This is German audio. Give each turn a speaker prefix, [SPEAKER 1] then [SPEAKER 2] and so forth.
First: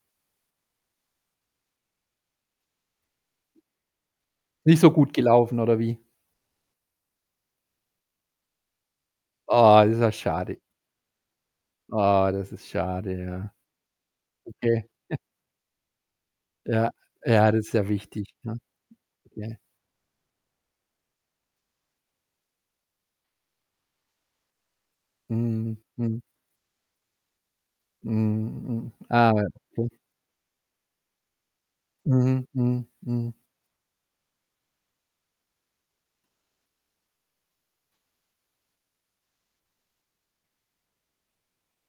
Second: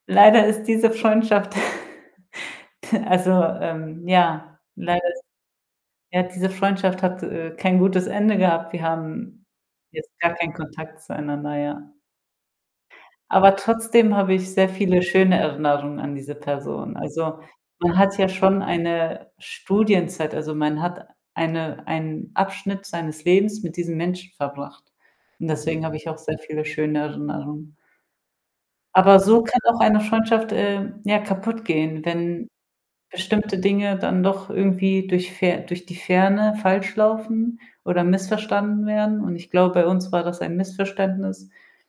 [SPEAKER 1] Leider ist diese Freundschaft also, ähm, ja,
[SPEAKER 2] Nicht so
[SPEAKER 1] leider
[SPEAKER 2] gut
[SPEAKER 1] is
[SPEAKER 2] gelaufen, oder wie?
[SPEAKER 1] ja, diese Freundschaft hat, äh, kein gutes Ende gehabt. Wir haben
[SPEAKER 2] Oh, das ist
[SPEAKER 1] jetzt
[SPEAKER 2] auch
[SPEAKER 1] gar keinen
[SPEAKER 2] schade.
[SPEAKER 1] Kontakt zueinander, ja.
[SPEAKER 2] Oh, das ist schade, ja.
[SPEAKER 1] Aber trotzdem habe ich sehr
[SPEAKER 2] Okay.
[SPEAKER 1] viele schöne Erinnerungen an diese
[SPEAKER 2] Ja,
[SPEAKER 1] Person. Also,
[SPEAKER 2] ja, das ist ja
[SPEAKER 1] man hat ja
[SPEAKER 2] wichtig, ne?
[SPEAKER 1] schon eine
[SPEAKER 2] Okay.
[SPEAKER 1] Studienzeit, also man hat eine einen Abschnitt seines Lebens mit diesem Menschen verbracht und
[SPEAKER 2] Mhm.
[SPEAKER 1] deswegen habe ich auch
[SPEAKER 2] Mhm.
[SPEAKER 1] sehr viele schöne Erinnerungen.
[SPEAKER 2] Mhm. Mhm.
[SPEAKER 1] Aber
[SPEAKER 2] Ah,
[SPEAKER 1] so kann auch
[SPEAKER 2] okay.
[SPEAKER 1] eine Freundschaft, ähm, ja, kaputtgehen, wenn
[SPEAKER 2] Mhm. Mhm. Mhm.
[SPEAKER 1] bestimmte Dinge dann doch irgendwie durch Fer durch die Ferne falsch laufen, oder missverstanden werden und ich glaube, bei uns war das ein Missverständnis.